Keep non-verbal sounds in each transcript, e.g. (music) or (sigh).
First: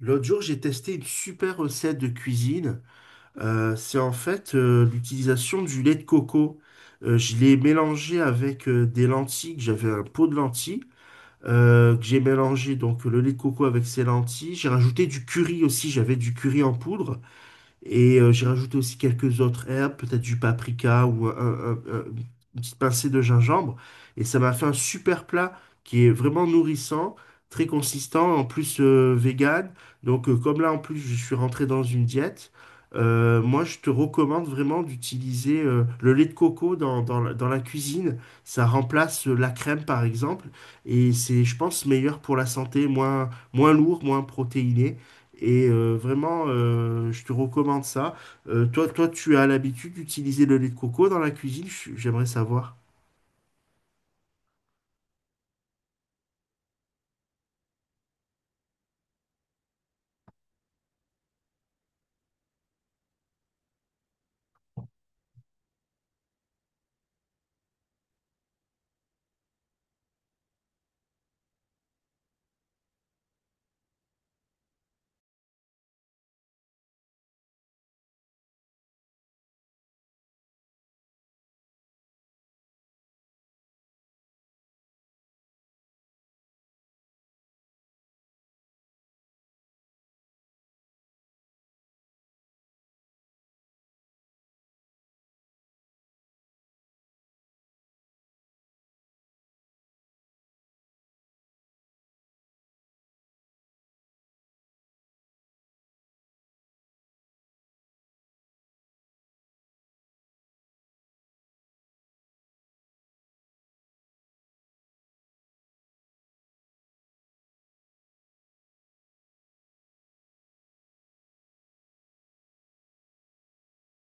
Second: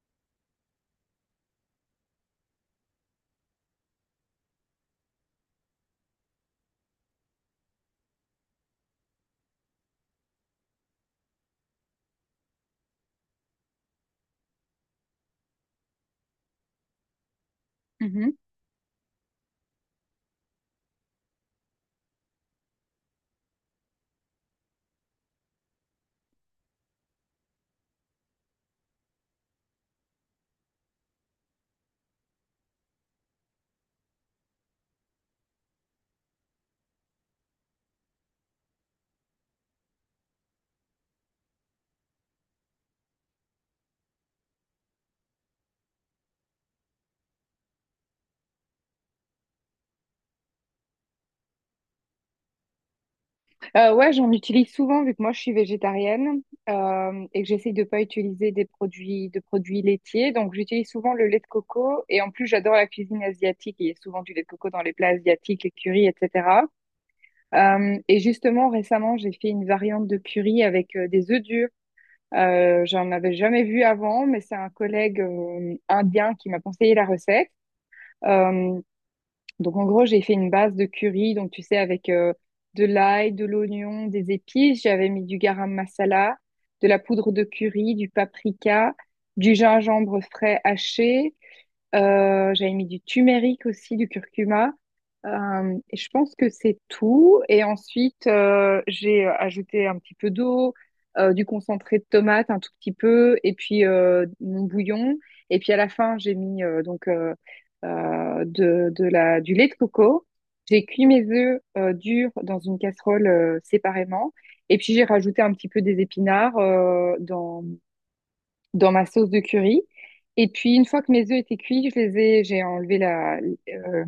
L'autre jour, j'ai testé une super recette de cuisine. C'est en fait l'utilisation du lait de coco. Je l'ai mélangé avec des lentilles, que j'avais un pot de lentilles, que j'ai mélangé donc le lait de coco avec ces lentilles. J'ai rajouté du curry aussi, j'avais du curry en poudre. Mhm. J'ai rajouté aussi quelques autres herbes, peut-être du paprika ou une petite pincée de gingembre. Et ça m'a fait un super plat qui est vraiment nourrissant, très consistant, en plus vegan. Donc comme là en plus je suis rentré dans une diète, moi je te recommande vraiment d'utiliser le lait de coco dans la cuisine. Ça remplace la crème par exemple. Et c'est je pense meilleur pour la santé, moins lourd, moins protéiné. Je te recommande ça. Toi, tu as l'habitude d'utiliser le lait de coco dans la cuisine, j'aimerais savoir. Ouais, j'en utilise souvent vu que moi je suis végétarienne et que j'essaye de pas utiliser des produits laitiers. Donc j'utilise souvent le lait de coco et en plus j'adore la cuisine asiatique. Il y a souvent du lait de coco dans les plats asiatiques, les currys, etc. Et justement récemment j'ai fait une variante de curry avec des œufs durs. J'en avais jamais vu avant, mais c'est un collègue indien qui m'a conseillé la recette. Euh, Donc, en gros, j'ai fait une base de curry, donc tu sais, avec de l'ail, de l'oignon, des épices. J'avais mis du garam masala, de la poudre de curry, du paprika, du gingembre frais haché. J'avais mis du turmeric aussi, du curcuma. Et je pense que c'est tout. Et ensuite, j'ai ajouté un petit peu d'eau, du concentré de tomate, un tout petit peu, et puis mon bouillon. Et puis à la fin, j'ai mis du lait de coco. J'ai cuit mes œufs durs dans une casserole séparément. Et puis j'ai rajouté un petit peu des épinards dans ma sauce de curry. Et puis, une fois que mes œufs étaient cuits, j'ai enlevé euh,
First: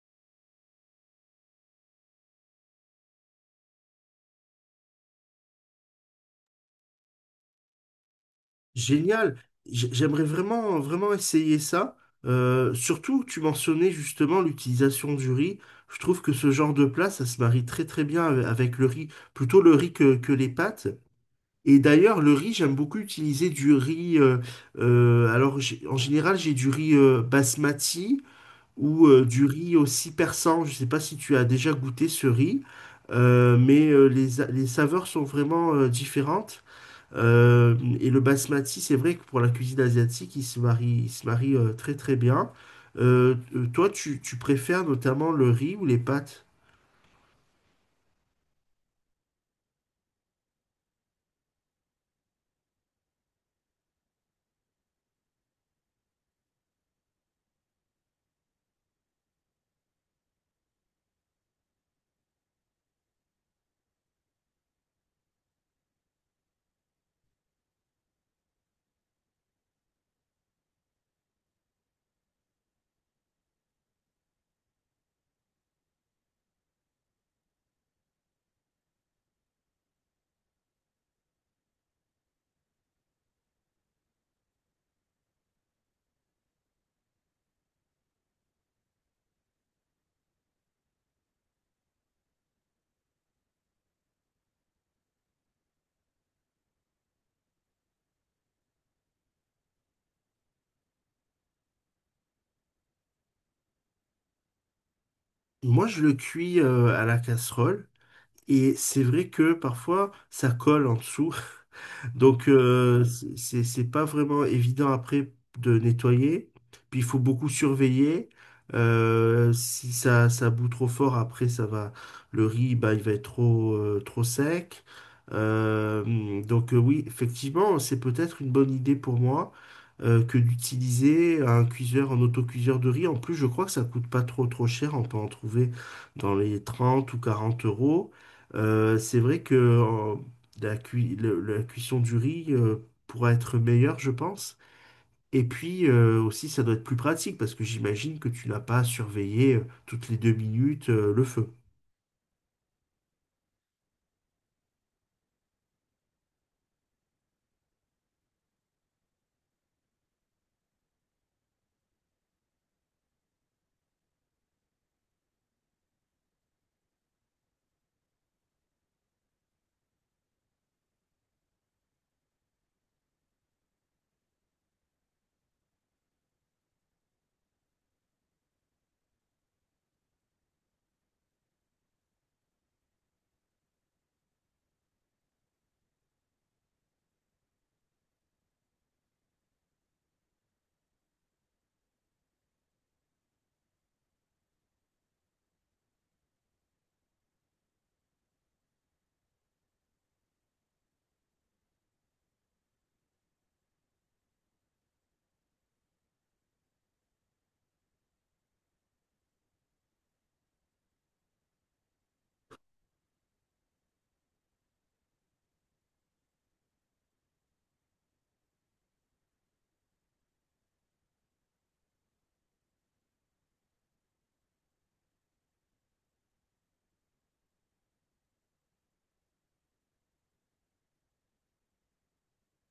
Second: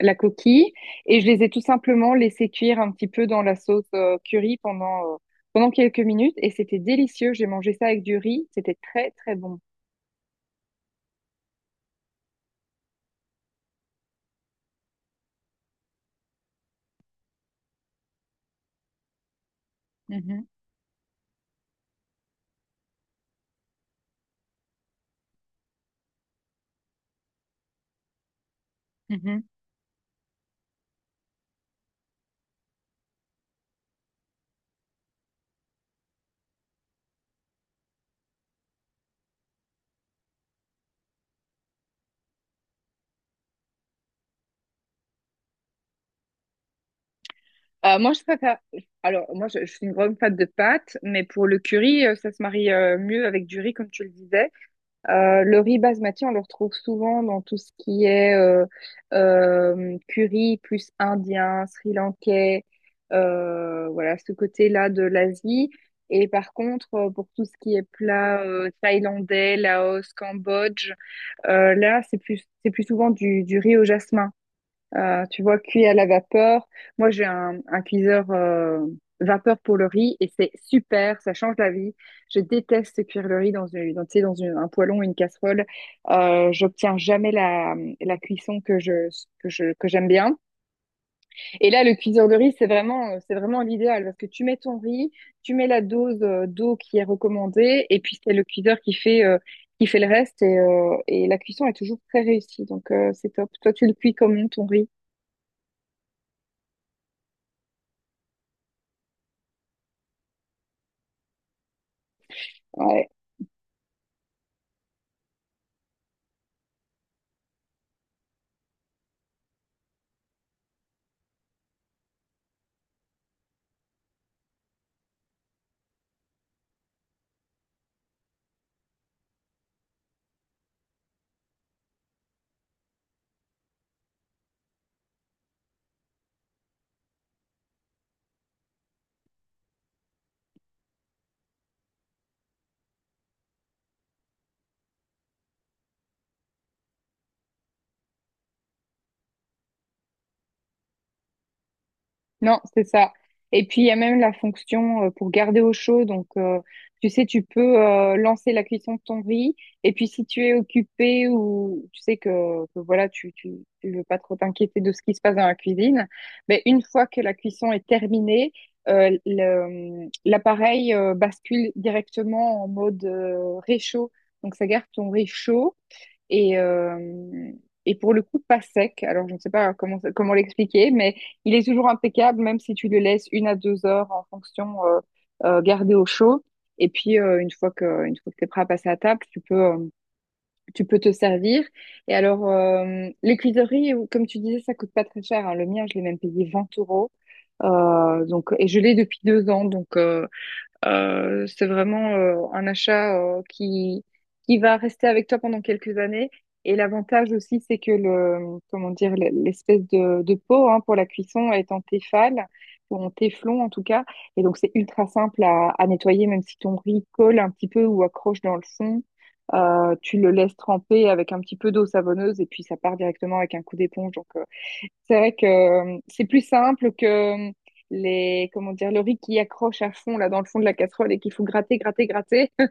la coquille et je les ai tout simplement laissés cuire un petit peu dans la sauce curry pendant, pendant quelques minutes. Et c'était délicieux. J'ai mangé ça avec du riz. C'était très, très Génial. bon. J'aimerais vraiment essayer ça. Surtout, tu mentionnais justement l'utilisation du riz. Je trouve que ce genre de plat, ça se marie très très bien avec le riz, plutôt le riz que Mhm, les pâtes. Et d'ailleurs, le riz, j'aime beaucoup utiliser du riz. En général, j'ai du riz basmati, ou mhm. du riz aussi persan. Je ne sais pas si tu as déjà goûté ce riz, mais les saveurs sont vraiment différentes. Et le basmati, c'est vrai que pour la cuisine asiatique, il se marie très très bien. Tu préfères notamment le riz ou les pâtes? Moi, je préfère. Alors, moi, je suis une grande fan de pâtes, mais pour le curry, ça se marie mieux avec du riz, comme tu le disais. Le riz basmati, on le retrouve souvent dans tout ce qui est curry plus indien, sri-lankais, voilà, ce côté-là de l'Asie. Et par contre, pour tout ce qui est plat thaïlandais, Laos, Cambodge, là, c'est plus souvent du riz au jasmin. Tu vois, cuit à la vapeur. Moi, j'ai un cuiseur vapeur pour le riz et c'est super, ça change la vie. Je déteste cuire le riz tu sais, un poêlon, une casserole. J'obtiens jamais la cuisson que j'aime bien. Et là, le cuiseur de riz, c'est vraiment l'idéal parce que tu mets ton riz, tu mets la dose d'eau qui est recommandée et puis c'est le cuiseur qui fait le reste et la cuisson est toujours très réussie. Donc, c'est top. Toi, tu le cuis comment ton riz? Moi, je le cuis à la casserole. Et c'est vrai que parfois, ça colle en dessous. (laughs) Donc, Ouais. C'est pas vraiment évident après de nettoyer. Puis, il faut beaucoup surveiller. Si ça bout trop fort, après, ça va. Le riz, bah, il va être trop, trop sec. Donc, oui, effectivement, c'est peut-être une bonne idée pour moi que d'utiliser un cuiseur, un autocuiseur de riz. En plus, je crois que ça coûte pas trop cher. On peut en trouver dans les 30 ou 40 euros. C'est vrai que la cuisson du riz pourra être meilleure, je pense. Et puis aussi, ça doit être plus pratique parce que j'imagine que tu n'as pas à surveiller toutes les 2 minutes le feu. Non, c'est ça. Et puis, il y a même la fonction pour garder au chaud. Donc, tu sais, tu peux lancer la cuisson de ton riz. Et puis, si tu es occupé ou tu sais que voilà, tu veux pas trop t'inquiéter de ce qui se passe dans la cuisine, mais une fois que la cuisson est terminée, l'appareil bascule directement en mode réchaud. Donc, ça garde ton riz chaud. Et, euh, et pour le coup, pas sec. Alors, je ne sais pas comment l'expliquer, mais il est toujours impeccable, même si tu le laisses une à 2 heures en fonction, gardé au chaud. Et puis, une fois que tu es prêt à passer à table, tu peux te servir. Et alors, les cuisseries, comme tu disais, ça coûte pas très cher, hein. Le mien, je l'ai même payé 20 euros. Donc, et je l'ai depuis 2 ans. Donc, c'est vraiment un achat qui va rester avec toi pendant quelques années. Et l'avantage aussi, c'est que le, comment dire, l'espèce de pot hein, pour la cuisson est en Tefal, ou en téflon en tout cas. Et donc, c'est ultra simple à nettoyer, même si ton riz colle un petit peu ou accroche dans le fond. Tu le laisses tremper avec un petit peu d'eau savonneuse et puis ça part directement avec un coup d'éponge. Donc, c'est vrai que c'est plus simple que les, comment dire, le riz qui accroche à fond là dans le fond de la casserole et qu'il faut gratter, gratter, gratter. Euh,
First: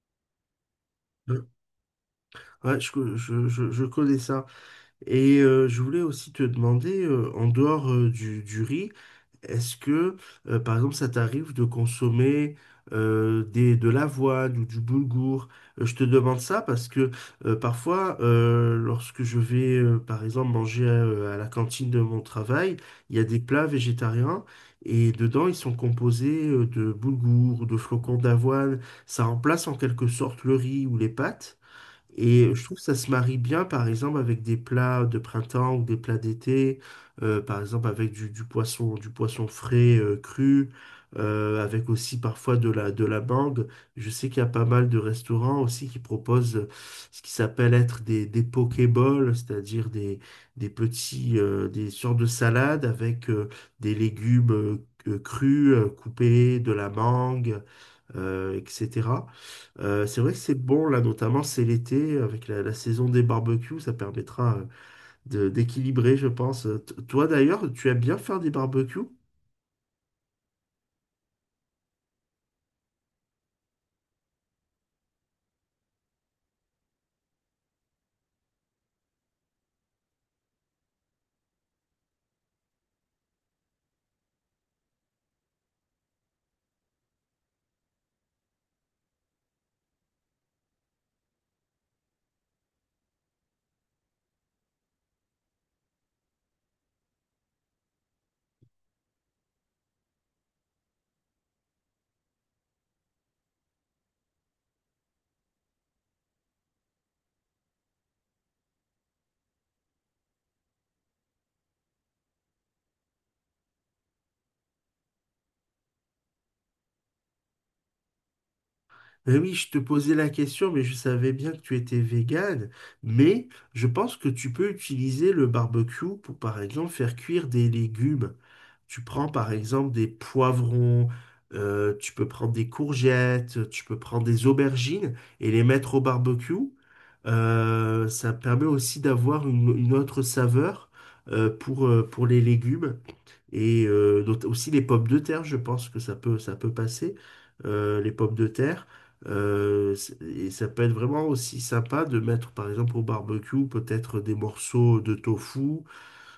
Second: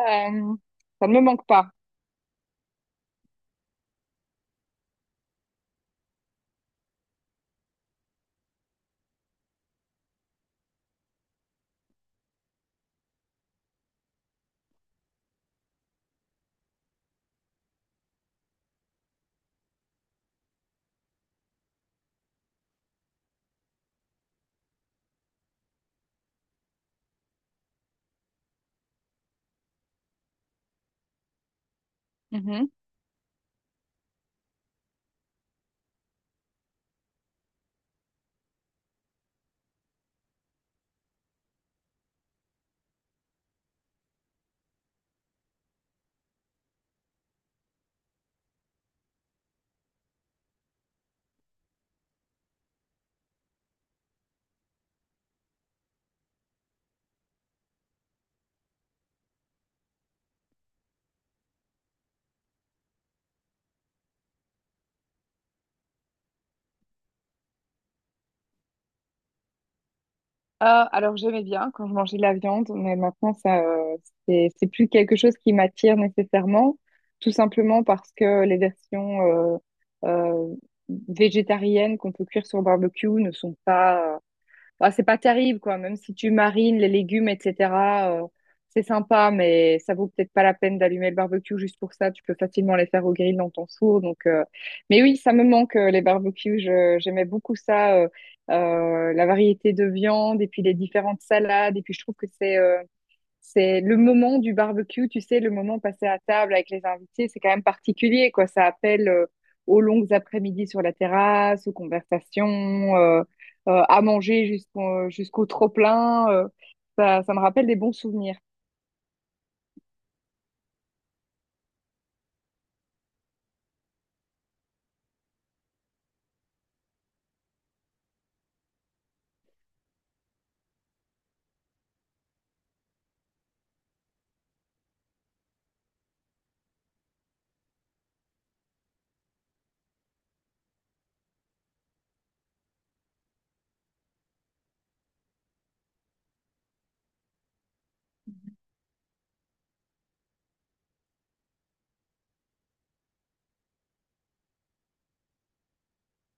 ça ne me Ouais, manque pas. Ouais, je connais ça. Et je voulais aussi te demander, en dehors du riz, est-ce que par exemple, ça t'arrive de consommer de l'avoine ou du boulgour? Je te demande ça parce que parfois, lorsque je vais, par exemple, manger à la cantine de mon travail, il y a des plats végétariens et dedans, ils sont composés de boulgour ou de flocons d'avoine. Ça remplace en quelque sorte le riz ou les pâtes. Et je Mhm. trouve que ça se marie bien, par exemple, avec des plats de printemps ou des plats d'été, par exemple avec du poisson frais, cru, avec aussi parfois de la mangue. Je sais qu'il y a pas mal de restaurants aussi qui proposent ce qui s'appelle être des pokéballs, c'est-à-dire des petits, des sortes de salades avec des légumes crus, coupés, de la mangue etc. C'est vrai que c'est bon, là, notamment, c'est l'été, avec la saison des barbecues, ça permettra d'équilibrer, je pense. Toi, d'ailleurs, tu aimes bien faire des barbecues? Euh, alors j'aimais bien quand je mangeais de la viande, mais maintenant ça, c'est plus quelque chose qui m'attire nécessairement, tout simplement parce que les versions euh, végétariennes qu'on peut cuire sur barbecue ne sont pas bah, c'est pas terrible, quoi. Même si tu marines les légumes, etc., euh, c'est sympa, mais ça vaut peut-être pas la peine d'allumer le barbecue juste pour ça. Tu peux facilement les faire au grill dans ton four. Donc, mais oui, ça me manque, les barbecues. J'aimais beaucoup ça, la variété de viande et puis les différentes salades. Et puis, je trouve que c'est le moment du barbecue, tu sais, le moment passé à table avec les invités, c'est quand même particulier, quoi. Ça appelle aux longues après-midi sur la terrasse, aux conversations, euh, à manger jusqu'au trop-plein. Ça, ça me rappelle des bons souvenirs. Ben oui, je te posais la question, mais je savais bien que tu étais végane. Mais je pense que tu peux utiliser le barbecue pour, par exemple, faire cuire des légumes. Tu prends, par exemple, des poivrons, tu peux prendre des courgettes, tu peux prendre des aubergines et les mettre au barbecue. Ça permet aussi d'avoir une autre saveur, pour les légumes. Et aussi les pommes de terre, je pense que ça peut passer. Les pommes de terre. Et ça peut être vraiment aussi sympa de mettre, par exemple, au barbecue, peut-être des morceaux de tofu.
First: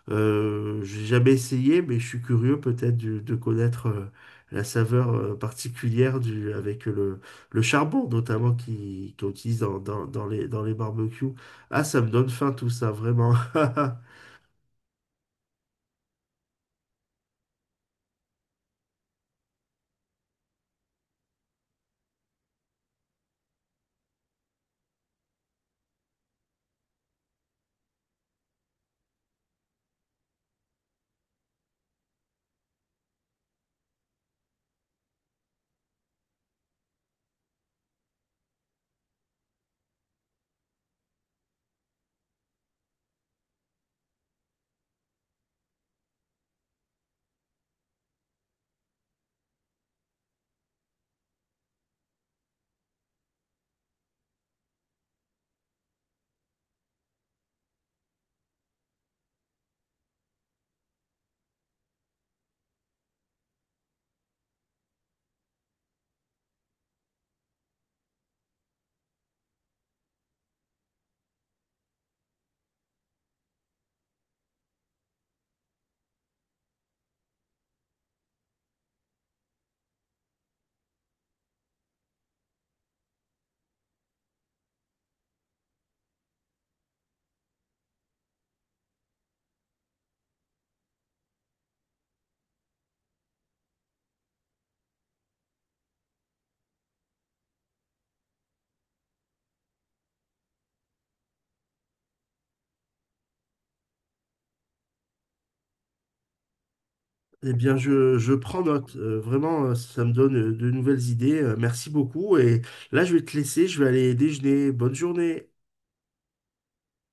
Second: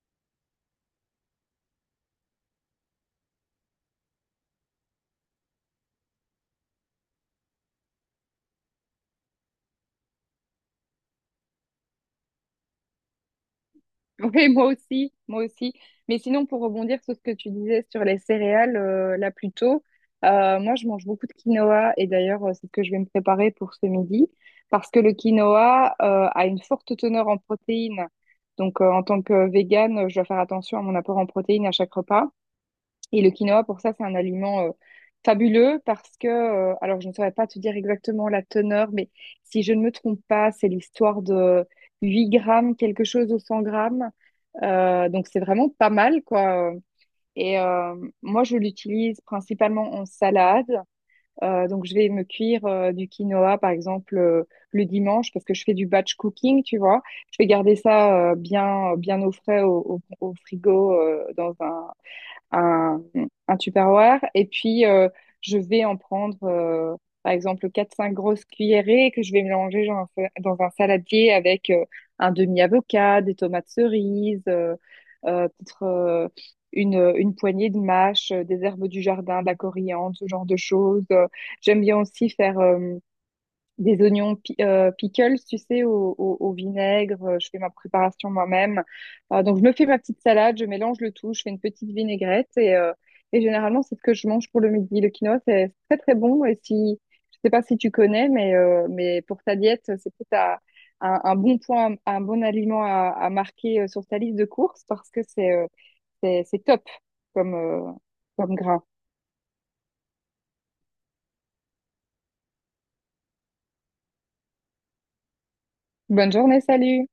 J'ai jamais essayé, mais je suis curieux peut-être de connaître la saveur particulière du, avec le charbon, notamment, qu'on utilise dans les barbecues. Ah, ça me donne faim tout ça, vraiment. (laughs) Oui, moi aussi, moi aussi. Mais sinon, pour rebondir sur ce que tu disais sur les céréales, là plus tôt, moi je mange beaucoup de quinoa et d'ailleurs c'est ce que je vais me préparer pour ce midi parce que le quinoa a une forte teneur en protéines. Donc en tant que végane, je dois faire attention à mon apport en protéines à chaque repas. Et le quinoa, pour ça, c'est un aliment fabuleux parce que, alors je ne saurais pas te dire exactement la teneur, mais si je ne me trompe pas, c'est l'histoire de 8 grammes, quelque chose au 100 grammes. Donc c'est vraiment pas mal, quoi. Et euh, moi, je l'utilise principalement en salade. Donc je vais me cuire du quinoa, par exemple, le dimanche parce que je fais du batch cooking, tu vois. Je vais garder ça bien au frais au frigo dans un, un Tupperware. Et puis, je vais en prendre, par exemple, quatre cinq grosses cuillerées que je vais mélanger dans un saladier avec un demi-avocat, des tomates cerises, euh, peut-être euh, une poignée de mâches, des herbes du jardin, de la coriandre, ce genre de choses. J'aime bien aussi faire des pickles, tu sais, au vinaigre. Je fais ma préparation moi-même. Donc, je me fais ma petite salade, je mélange le tout, je fais une petite vinaigrette et généralement, c'est ce que je mange pour le midi. Le quinoa, c'est très, très bon. Et si, je sais pas si tu connais, mais pour ta diète, c'est peut-être à- un bon point, un bon aliment à marquer sur ta liste de courses parce que c'est c'est top Eh comme, bien, je comme prends gras. note. Ça me donne de nouvelles idées. Merci beaucoup. Et là, je vais te laisser. Je vais aller déjeuner. Bonne journée. Bonne journée, salut!